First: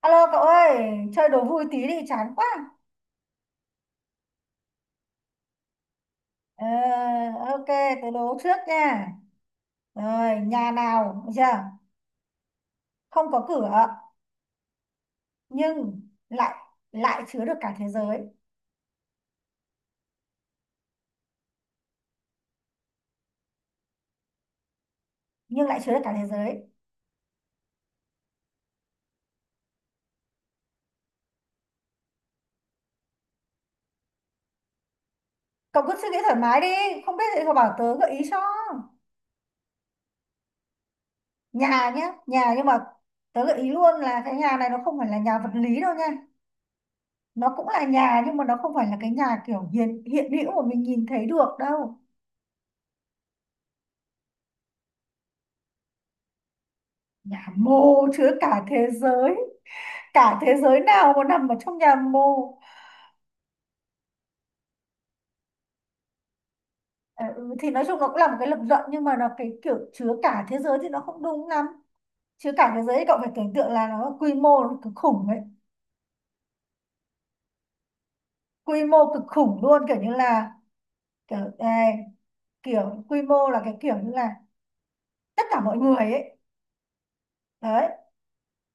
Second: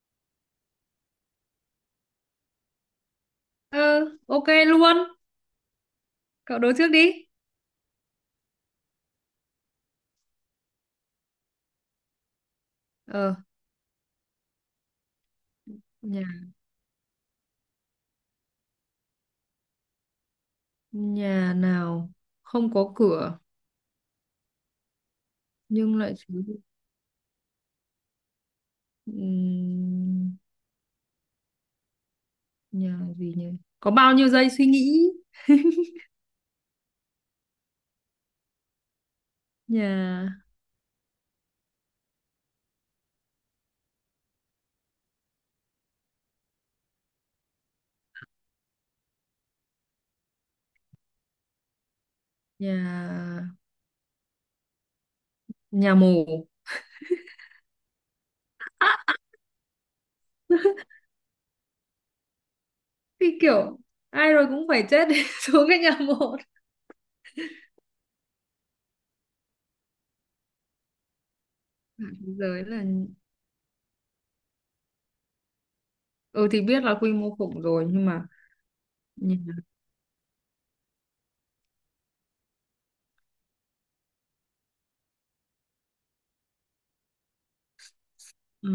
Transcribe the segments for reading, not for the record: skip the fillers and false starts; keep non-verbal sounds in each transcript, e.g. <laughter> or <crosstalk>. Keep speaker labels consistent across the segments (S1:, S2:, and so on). S1: Alo cậu ơi, chơi đố vui tí đi chán quá.
S2: Ừ, ok luôn. Cậu
S1: Ờ,
S2: đố trước đi.
S1: ok, tớ đố trước nha. Rồi, nhà nào, được chưa? Không
S2: Ờ,
S1: có cửa nhưng
S2: nhà
S1: lại lại chứa được cả thế giới,
S2: nhà nào không có cửa
S1: nhưng lại chứa
S2: nhưng
S1: được cả
S2: lại
S1: thế
S2: chứa được.
S1: giới.
S2: Ừm, Nhà gì nhỉ? Có bao nhiêu giây suy nghĩ?
S1: Cậu cứ suy nghĩ thoải mái đi, không biết thì cậu bảo tớ gợi ý cho.
S2: Nhà
S1: Nhà nhá, nhà nhưng mà tớ gợi ý luôn là cái nhà này nó không phải là nhà vật lý đâu nha. Nó cũng là nhà nhưng mà nó không phải là cái nhà kiểu hiện hiện hữu mà mình nhìn thấy được đâu.
S2: nhà nhà mồ.
S1: Nhà mô chứa cả thế giới. Cả thế giới nào mà nằm ở trong nhà mồ?
S2: Thì kiểu ai rồi cũng phải chết để <laughs> xuống cái nhà mồ.
S1: Ờ, ừ, thì nói chung nó cũng là một cái lập luận nhưng mà nó cái kiểu chứa cả thế giới thì nó không đúng lắm.
S2: Cả thế
S1: Chứa
S2: giới
S1: cả thế
S2: là
S1: giới thì cậu phải tưởng tượng là nó quy mô nó cực khủng ấy,
S2: ừ thì biết là quy mô khủng rồi nhưng mà
S1: quy mô cực
S2: nhà
S1: khủng luôn, kiểu như là kiểu này, kiểu quy mô là cái kiểu như là tất cả mọi người ấy, đấy,
S2: ừ,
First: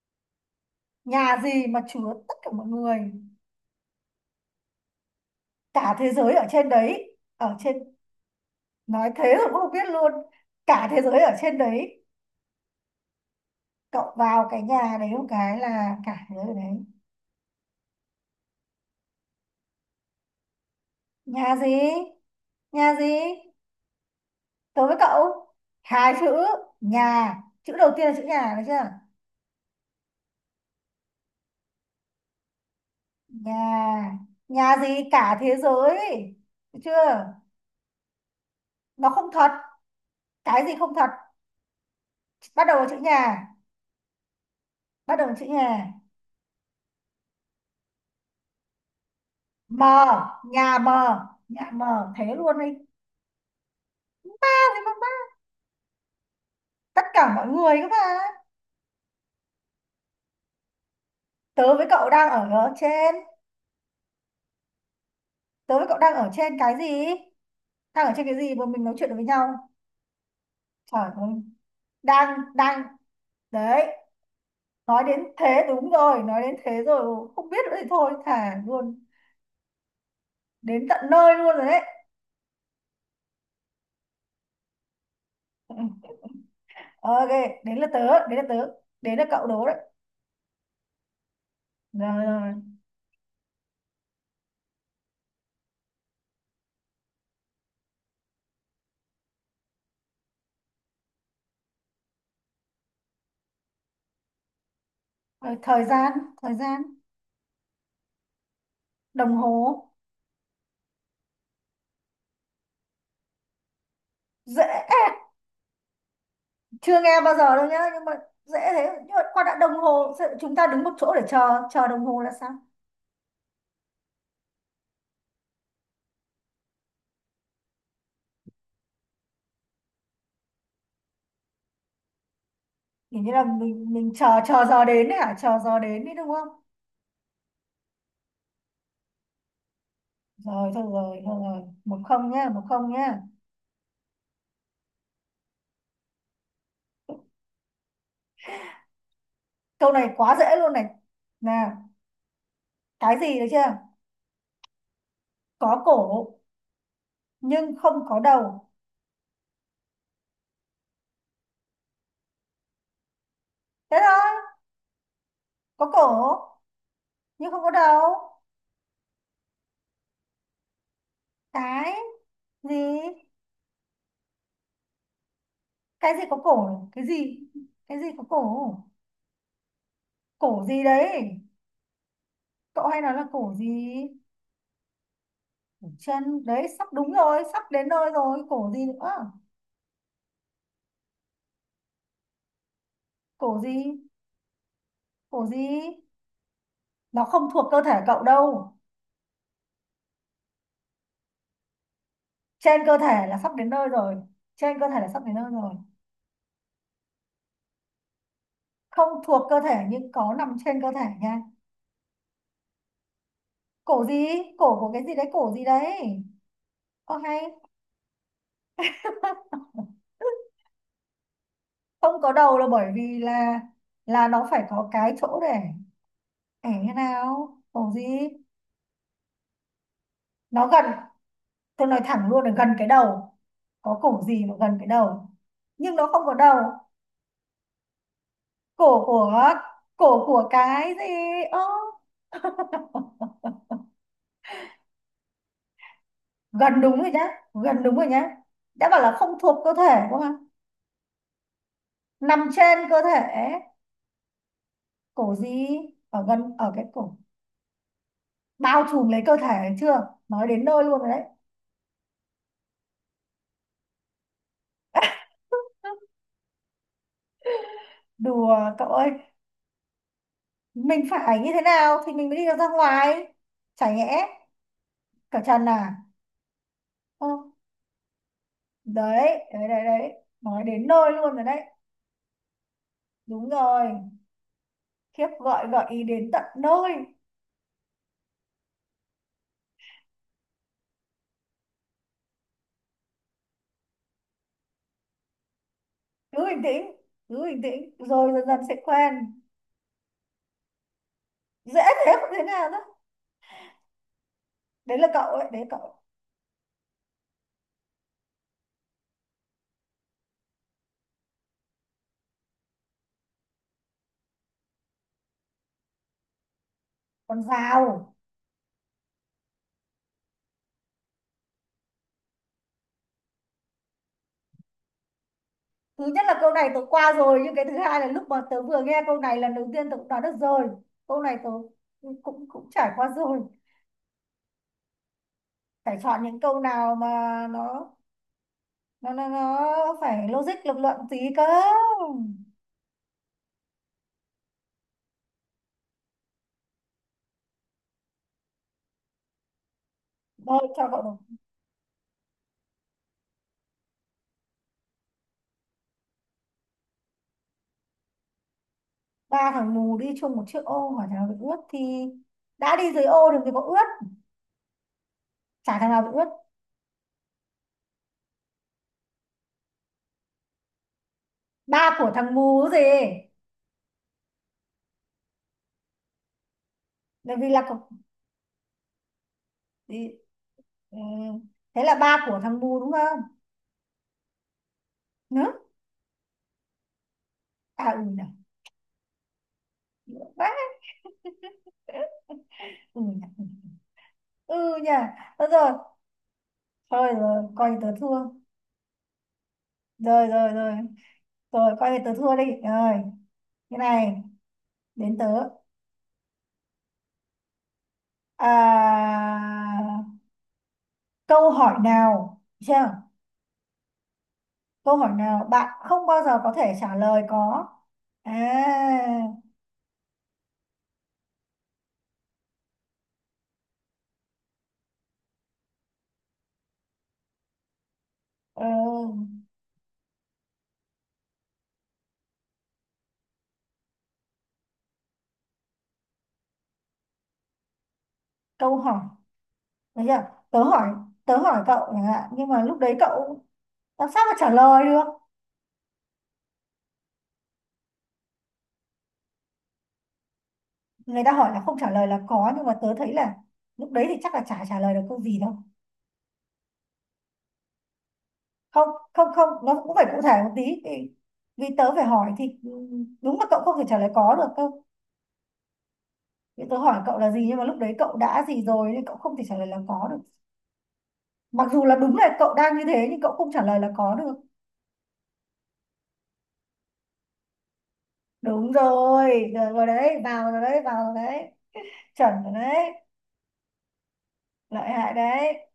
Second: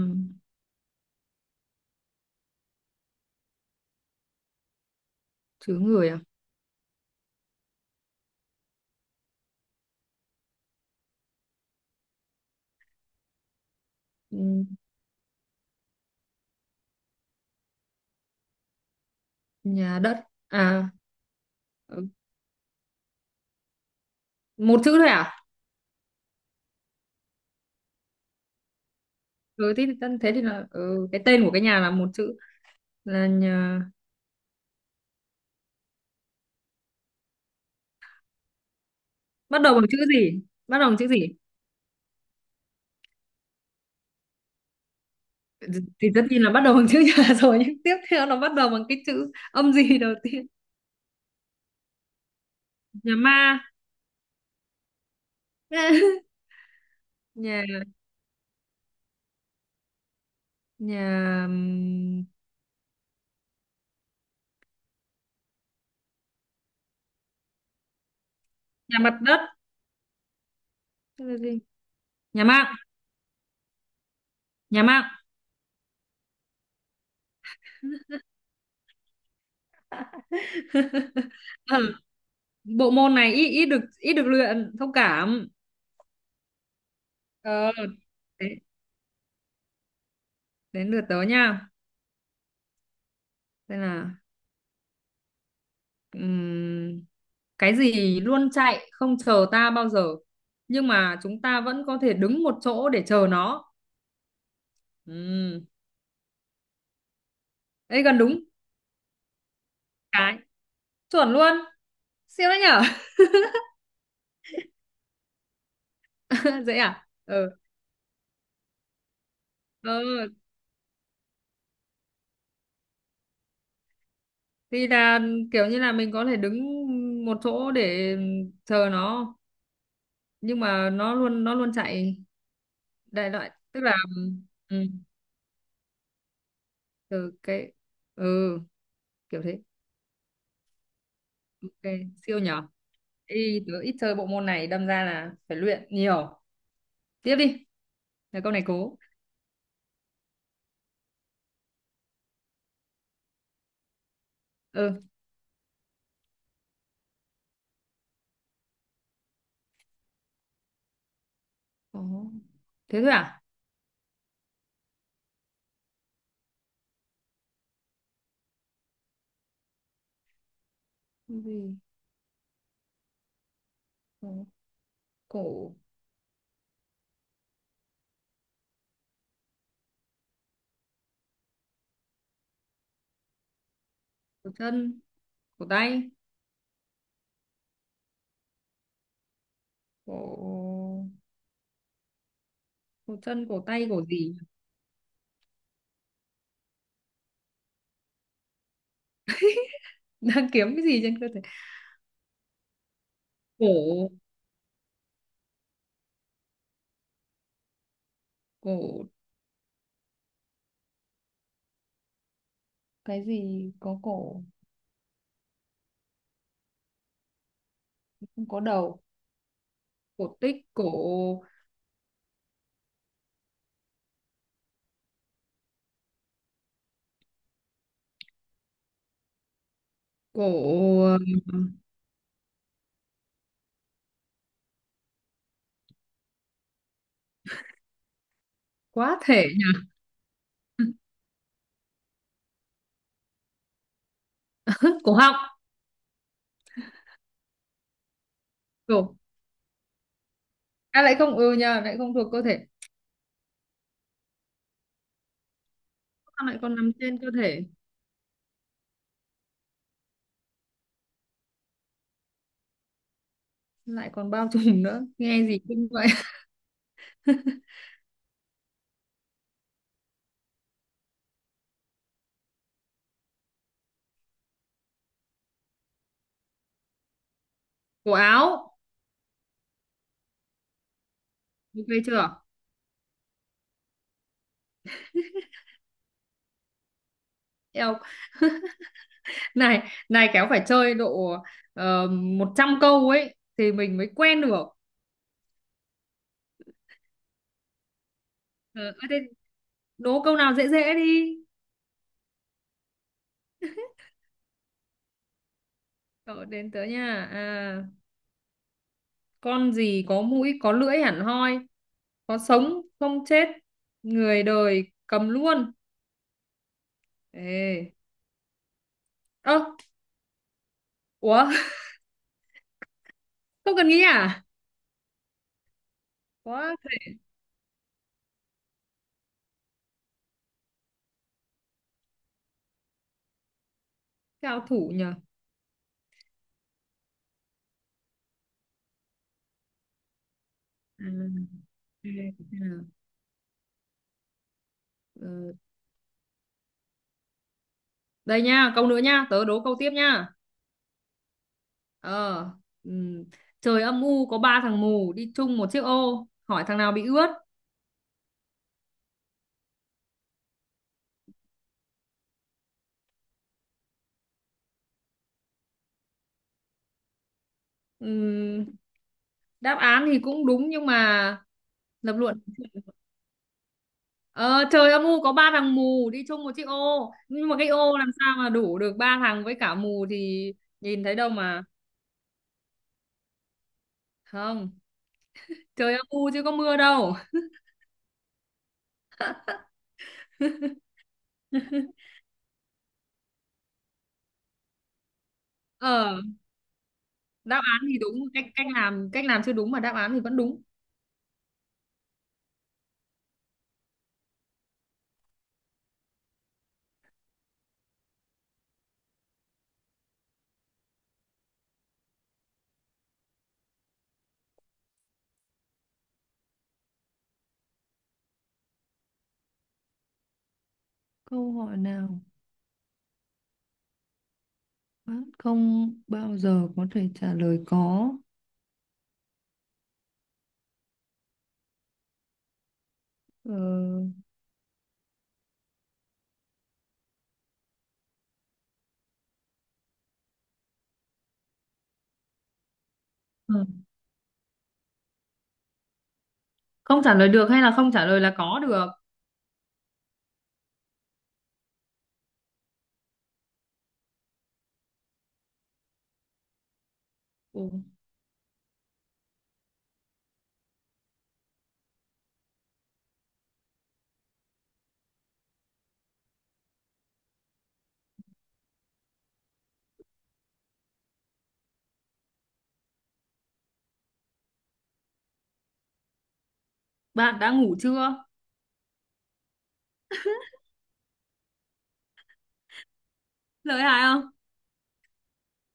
S1: nhà gì mà chứa tất cả mọi người,
S2: chứa
S1: cả thế
S2: người à?
S1: giới ở trên đấy, ở trên. Nói thế rồi cũng không biết luôn. Cả thế giới ở trên đấy, cậu vào cái
S2: Ừm,
S1: nhà đấy một cái là cả thế giới ở đấy.
S2: Nhà đất à?
S1: Nhà gì?
S2: Ừ,
S1: Nhà gì?
S2: một
S1: Tớ với
S2: chữ thôi à?
S1: cậu. Hai chữ. Nhà. Chữ đầu tiên là chữ nhà, được chưa?
S2: Ừ thế thì thế thì là ừ, cái tên của cái nhà là một chữ, là nhà.
S1: Nhà. Nhà gì cả thế giới. Được chưa? Nó không thật.
S2: Bắt đầu bằng chữ gì?
S1: Cái gì
S2: Bắt đầu
S1: không
S2: bằng chữ
S1: thật?
S2: gì?
S1: Bắt đầu bằng chữ nhà. Bắt đầu bằng chữ nhà.
S2: Thì tất nhiên là bắt đầu bằng chữ nhà <laughs> rồi, nhưng tiếp theo nó bắt đầu bằng cái chữ âm gì đầu
S1: Mờ.
S2: tiên?
S1: Nhà mờ. Nhà mờ. Thế luôn đi.
S2: Nhà ma.
S1: À, thế mà bắt.
S2: <laughs>
S1: Tất cả mọi
S2: nhà
S1: người các bạn.
S2: nhà
S1: Tớ với cậu đang ở ở trên. Tớ với cậu đang ở trên cái gì? Đang ở trên cái gì mà mình nói
S2: nhà
S1: chuyện được
S2: mặt
S1: với
S2: đất.
S1: nhau? Trời
S2: Thế
S1: ơi.
S2: là gì?
S1: Đang,
S2: Nhà mạng.
S1: đang. Đấy.
S2: Nhà
S1: Nói
S2: mạng.
S1: đến thế đúng rồi, nói đến thế rồi không biết nữa thì thôi thả luôn, đến tận
S2: <laughs>
S1: nơi luôn rồi đấy.
S2: Ừ. Bộ môn này ít ít được luyện, thông cảm.
S1: Ờ, ok.
S2: Ờ,
S1: Đến là tớ
S2: đến
S1: đến là cậu đố đấy.
S2: đến lượt tớ nha.
S1: Rồi, rồi. Rồi,
S2: Đây là Ừm, cái gì luôn chạy không chờ ta bao giờ, nhưng mà chúng ta vẫn có thể đứng một chỗ để chờ nó?
S1: Ờ,
S2: Ừm,
S1: thời gian,
S2: Ấy gần đúng.
S1: đồng hồ.
S2: cái Chuẩn luôn. Siêu đấy nhở.
S1: Dễ.
S2: <laughs> Dễ
S1: Chưa
S2: à?
S1: nghe bao
S2: Ừ.
S1: giờ đâu nhá nhưng mà dễ thế, nhưng mà qua đã đồng hồ
S2: Ừ
S1: sợ chúng ta đứng một chỗ để chờ chờ đồng hồ là sao?
S2: thì là kiểu như là mình có thể đứng một chỗ để chờ nó, nhưng mà nó luôn chạy.
S1: Kiểu
S2: Đại
S1: như là
S2: loại tức
S1: mình
S2: là
S1: mình chờ chờ
S2: ừ,
S1: giờ đến đấy hả, chờ giờ đến đấy đúng không?
S2: từ cái ừ kiểu thế.
S1: Rồi thôi, rồi
S2: Ok.
S1: một không
S2: Siêu
S1: nhá, một
S2: nhở.
S1: không nhá.
S2: Ê, tớ ít chơi bộ môn này đâm ra là phải luyện nhiều. Tiếp đi. Là câu này cố.
S1: Câu này quá dễ luôn này, nè, cái gì được chưa?
S2: Ừ.
S1: Có cổ nhưng không có đầu.
S2: Cố. Thế thôi à?
S1: Thế thôi. Có cổ nhưng không có đầu.
S2: Cái gì?
S1: Cái gì?
S2: Cố. Cổ.
S1: Cái gì có cổ? Cái gì? Cái gì có cổ? Cổ gì đấy? Cậu hay nói là cổ gì?
S2: Cổ chân. Cổ
S1: Cổ
S2: tay.
S1: chân đấy, sắp đúng rồi, sắp đến nơi rồi. Cổ gì nữa?
S2: Cổ. Cổ chân,
S1: Cổ
S2: cổ tay,
S1: gì?
S2: cổ gì? <laughs>
S1: Cổ gì? Nó không thuộc cơ thể cậu đâu.
S2: Đang kiếm cái gì trên cơ thể?
S1: Trên cơ thể là sắp đến nơi
S2: Cổ.
S1: rồi. Trên cơ thể là sắp đến nơi rồi.
S2: Cổ.
S1: Không thuộc cơ thể nhưng có nằm trên cơ thể nha.
S2: Cái gì có
S1: Cổ gì?
S2: cổ
S1: Cổ của cái gì đấy? Cổ gì đấy? Ok.
S2: không có đầu?
S1: <laughs>
S2: Cổ tích. Cổ.
S1: Không có đầu là bởi vì là nó phải có cái chỗ để thế nào. Cổ gì? Nó gần,
S2: Cổ. ừm,
S1: tôi nói thẳng luôn là gần cái đầu. Có cổ gì mà gần cái đầu nhưng nó không có đầu? Cổ
S2: Quá thể
S1: của,
S2: nhỉ?
S1: cổ của cái gì? Ơ,
S2: <laughs> Cổ họng.
S1: gần đúng rồi nhá, gần đúng rồi nhá. Đã bảo là
S2: Cổ.
S1: không thuộc cơ thể đúng không?
S2: À, lại không ừ nhỉ, lại không thuộc cơ
S1: Nằm
S2: thể.
S1: trên cơ thể. Cổ gì? Ở
S2: Sao
S1: gần,
S2: lại
S1: ở
S2: còn
S1: cái
S2: nằm
S1: cổ,
S2: trên cơ thể?
S1: bao trùm lấy cơ thể, chưa nói đến nơi luôn rồi đấy.
S2: Lại còn bao trùm nữa. Nghe gì kinh vậy? <laughs>
S1: Đùa cậu ơi, mình phải như thế nào thì mình mới đi được ra ngoài? Chả nhẽ cởi trần à? Ơ,
S2: Cổ áo.
S1: đấy, đấy đấy đấy, nói đến nơi luôn rồi đấy.
S2: Ok chưa?
S1: Đúng rồi. Khiếp, gọi gợi ý đến tận nơi.
S2: Eo, này này, kéo phải chơi độ 100 câu ấy thì mình mới quen được.
S1: Cứ bình tĩnh, cứ bình tĩnh rồi dần dần sẽ
S2: Ờ, ơ
S1: quen.
S2: thế đố câu nào dễ dễ đi.
S1: Dễ thế, không thế nào đó, đấy là cậu ấy đấy cậu.
S2: Ờ, đến tớ nha. À, con gì có mũi có lưỡi hẳn hoi, có sống không chết, người đời cầm luôn?
S1: Còn
S2: Ê,
S1: giàu.
S2: ơ, ủa. <laughs> Không cần nghĩ à?
S1: Thứ nhất là câu này
S2: Có.
S1: tớ qua rồi, nhưng cái thứ hai là lúc mà tớ vừa nghe câu này lần đầu tiên tớ cũng đoán được rồi. Câu này tớ cũng cũng cũng trải qua rồi.
S2: Cao thủ nhờ.
S1: Phải chọn những câu nào mà nó nó phải logic lập luận
S2: À,
S1: tí cơ.
S2: ừ, ừ. Ờ, đây nha, câu nữa nha, tớ đố câu tiếp nha.
S1: Thôi cho cậu được.
S2: Ờ, ừm, trời âm u có ba thằng mù đi chung một chiếc ô, hỏi thằng nào bị ướt?
S1: Ba thằng mù đi chung một chiếc ô hỏi thằng nào bị ướt thì đã đi dưới ô đừng thì có ướt, chả thằng nào bị ướt.
S2: Ừm, Đáp án thì cũng đúng nhưng mà
S1: Ba của
S2: lập
S1: thằng
S2: luận.
S1: mù gì?
S2: Ờ, trời âm u có ba thằng mù đi chung một chiếc ô,
S1: Bởi
S2: nhưng
S1: vì
S2: mà
S1: là
S2: cái
S1: cậu
S2: ô làm sao mà đủ được ba thằng, với cả mù
S1: thì,
S2: thì
S1: ừ,
S2: nhìn thấy đâu mà.
S1: thế là ba của thằng mù đúng không
S2: Không,
S1: nữa.
S2: trời âm u chứ có mưa đâu.
S1: À ừ nhỉ. Vãi, ừ nhỉ, ừ nhỉ. Thôi rồi,
S2: Ờ,
S1: thôi rồi
S2: đáp
S1: coi như
S2: án
S1: tớ
S2: thì đúng,
S1: thua.
S2: cách cách làm chưa đúng mà đáp án thì
S1: Rồi
S2: vẫn
S1: rồi
S2: đúng.
S1: rồi, rồi coi như tớ thua đi rồi. Cái này, đến tớ. À, câu hỏi nào, chưa, câu hỏi nào bạn không bao giờ có thể trả lời có. À,
S2: Câu hỏi nào bác không bao giờ có thể trả lời có?
S1: ừ, câu hỏi, được chưa? Tớ hỏi, tớ hỏi cậu chẳng hạn nhưng mà lúc đấy cậu
S2: Ờ,
S1: làm sao mà trả lời được.
S2: không trả lời được hay là không trả lời là có được?
S1: Người ta hỏi là không trả lời là có nhưng mà tớ thấy là lúc đấy thì chắc là chả trả lời được câu gì đâu.
S2: Ồ,
S1: Không, không nó cũng phải cụ thể một tí vì, vì tớ phải hỏi thì ừ, đúng là cậu không thể trả lời có được cơ. Vì tớ hỏi cậu là gì nhưng mà lúc đấy cậu đã gì rồi nên cậu không thể trả lời là có được, mặc dù là đúng là cậu đang như thế nhưng cậu không trả lời là có được.
S2: bạn đã ngủ chưa?
S1: Đúng rồi, rồi, rồi đấy vào rồi đấy, vào rồi đấy, chuẩn rồi đấy.
S2: Lợi hại không?
S1: Lợi hại đấy,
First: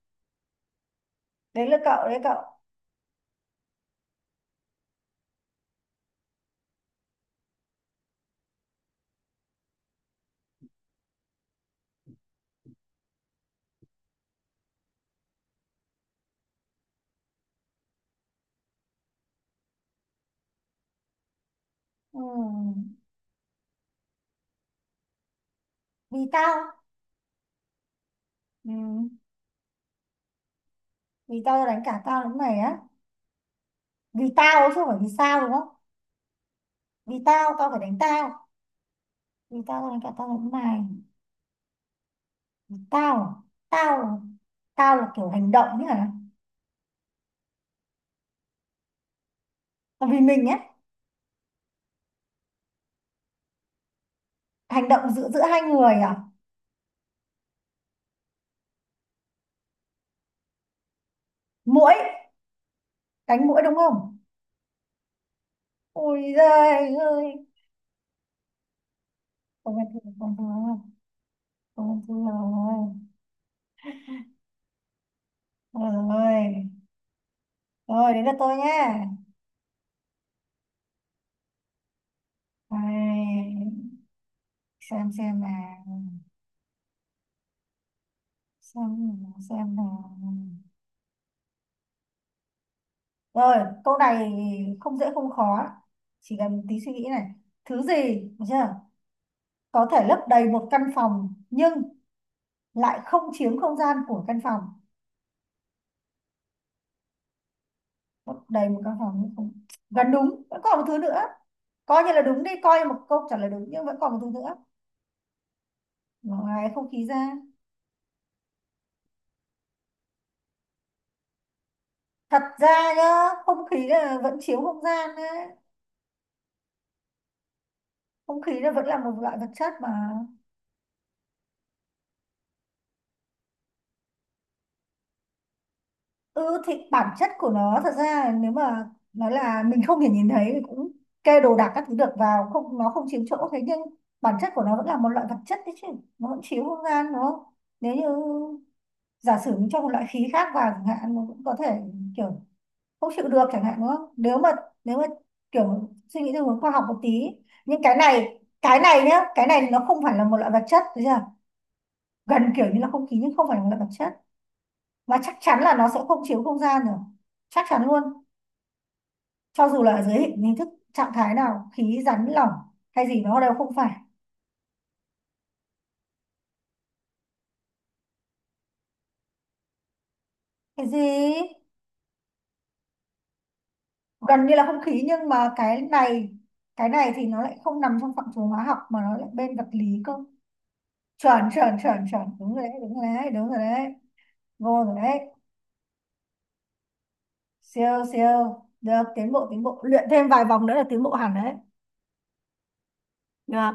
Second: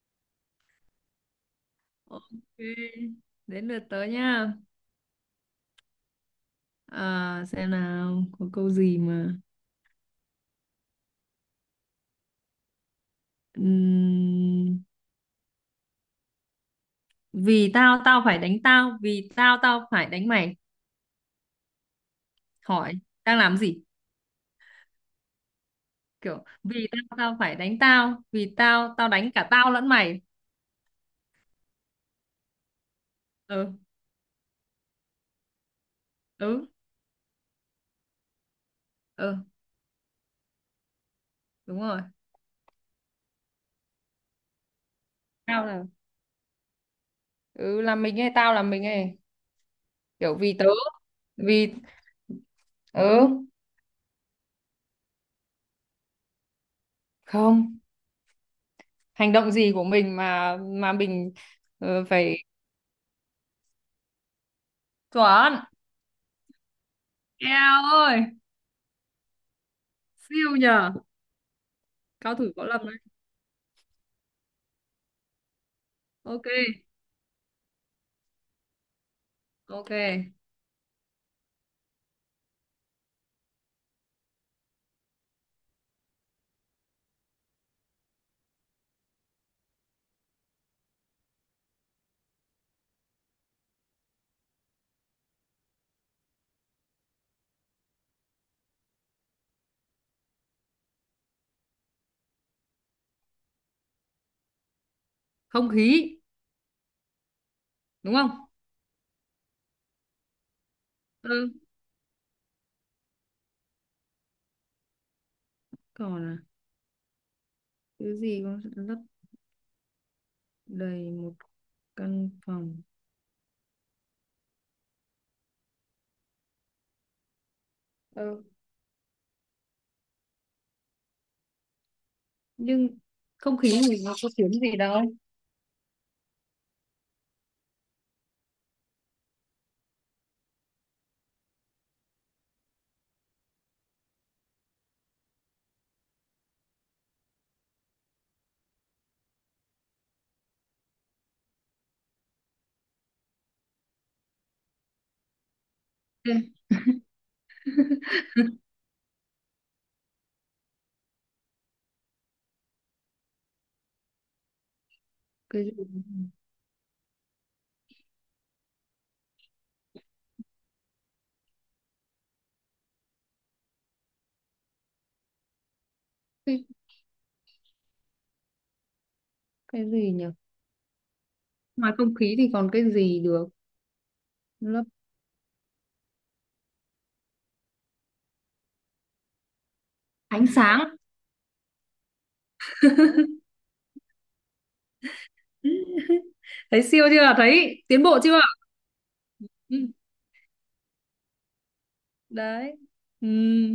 S1: đấy là cậu đấy
S2: Ok,
S1: cậu.
S2: đến lượt tớ nha. À, xem nào, có câu gì mà... Ừm, Vì tao, tao phải đánh tao, vì tao, tao phải đánh mày.
S1: Ừ.
S2: Hỏi, đang làm gì?
S1: Vì
S2: Kiểu,
S1: tao.
S2: vì tao, tao phải đánh tao, vì
S1: Ừ.
S2: tao, tao đánh cả tao lẫn mày.
S1: Vì tao đánh cả tao lẫn mày á?
S2: Ừ,
S1: Vì tao chứ không phải vì sao đúng không?
S2: ừ,
S1: Vì tao tao phải đánh tao.
S2: ừ,
S1: Vì tao tao đánh cả tao lẫn mày.
S2: đúng rồi.
S1: Vì tao à? Tao là- tao là kiểu hành
S2: Tao
S1: động nhỉ.
S2: là... Ừ, là mình hay tao là mình ấy.
S1: Còn vì
S2: Kiểu
S1: mình
S2: vì
S1: á.
S2: tớ, vì... Ừ,
S1: Hành động giữa giữa hai người à?
S2: không. Hành động gì của mình mà mình
S1: Muỗi.
S2: phải.
S1: Đánh muỗi đúng không?
S2: Chuẩn.
S1: Ôi giời ơi.
S2: Eo ơi.
S1: Tôi bình
S2: Siêu
S1: thường,
S2: nhờ.
S1: tôi bình thường
S2: Cao thủ võ lâm
S1: rồi.
S2: đấy. Ok,
S1: Rồi, rồi đến lượt tôi nhé.
S2: ok.
S1: Xem nào, xem nào, xem nào. Rồi, câu này không dễ không khó, chỉ cần tí suy nghĩ này. Thứ gì, được chưa? Có thể lấp đầy một căn phòng nhưng lại không chiếm không gian của căn phòng.
S2: Không khí, đúng không?
S1: Lấp đầy một căn phòng nhưng không... Gần đúng, vẫn còn một thứ nữa.
S2: Ừ,
S1: Coi như là đúng đi, coi như một câu trả lời đúng nhưng vẫn còn một thứ nữa.
S2: còn à?
S1: Ngoài không khí ra.
S2: Thứ gì cũng sẽ lấp đầy một căn
S1: Thật
S2: phòng.
S1: ra nhá, không khí là vẫn chiếu không gian đấy. Không
S2: Ừ.
S1: khí là vẫn là một loại vật chất mà.
S2: Nhưng không khí thì nó có tiếng gì đâu.
S1: Ừ thì bản chất của nó thật ra là nếu mà nói là mình không thể nhìn thấy thì cũng kê đồ đạc các thứ được vào, không nó không chiếm chỗ, thế nhưng bản chất của nó vẫn là một loại vật chất đấy chứ, nó vẫn chiếu không gian đúng không? Nếu như giả sử mình cho một loại khí khác vào chẳng hạn nó cũng có thể kiểu không chịu được chẳng hạn đúng không? Nếu mà kiểu suy nghĩ theo
S2: Ê,
S1: hướng khoa học một tí. Nhưng cái này, nhá cái này nó không phải là một loại vật chất, gần kiểu như là không khí nhưng không phải là vật chất, và chắc chắn
S2: cái
S1: là
S2: gì?
S1: nó sẽ không chiếu không gian rồi, chắc chắn luôn, cho dù là ở dưới hình hình thức trạng thái nào, khí rắn lỏng hay gì nó đều không phải.
S2: cái, cái gì nhỉ?
S1: Cái gì
S2: Ngoài không khí thì còn cái gì được
S1: gần như là không
S2: lấp?
S1: khí nhưng mà cái này, thì nó lại không nằm trong phạm trù hóa học mà nó lại bên vật lý cơ.
S2: Ánh sáng.
S1: Chuẩn chuẩn chuẩn chuẩn đúng rồi đấy, đúng rồi đấy, đúng rồi đấy, vô rồi đấy.
S2: <laughs> Thấy siêu chưa? Thấy tiến
S1: siêu
S2: bộ chưa?
S1: siêu được, tiến bộ tiến
S2: Ừ.
S1: bộ luyện thêm vài vòng nữa là tiến bộ hẳn đấy.
S2: Đấy. Ừ.
S1: Được.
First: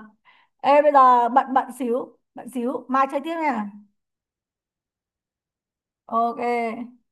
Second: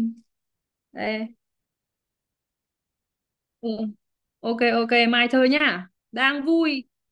S1: Ê bây
S2: Ê.
S1: giờ bận, bận xíu, mai chơi tiếp
S2: Ừ.
S1: nha.
S2: Ok, ok, mai chơi nhá, đang vui.
S1: Ok.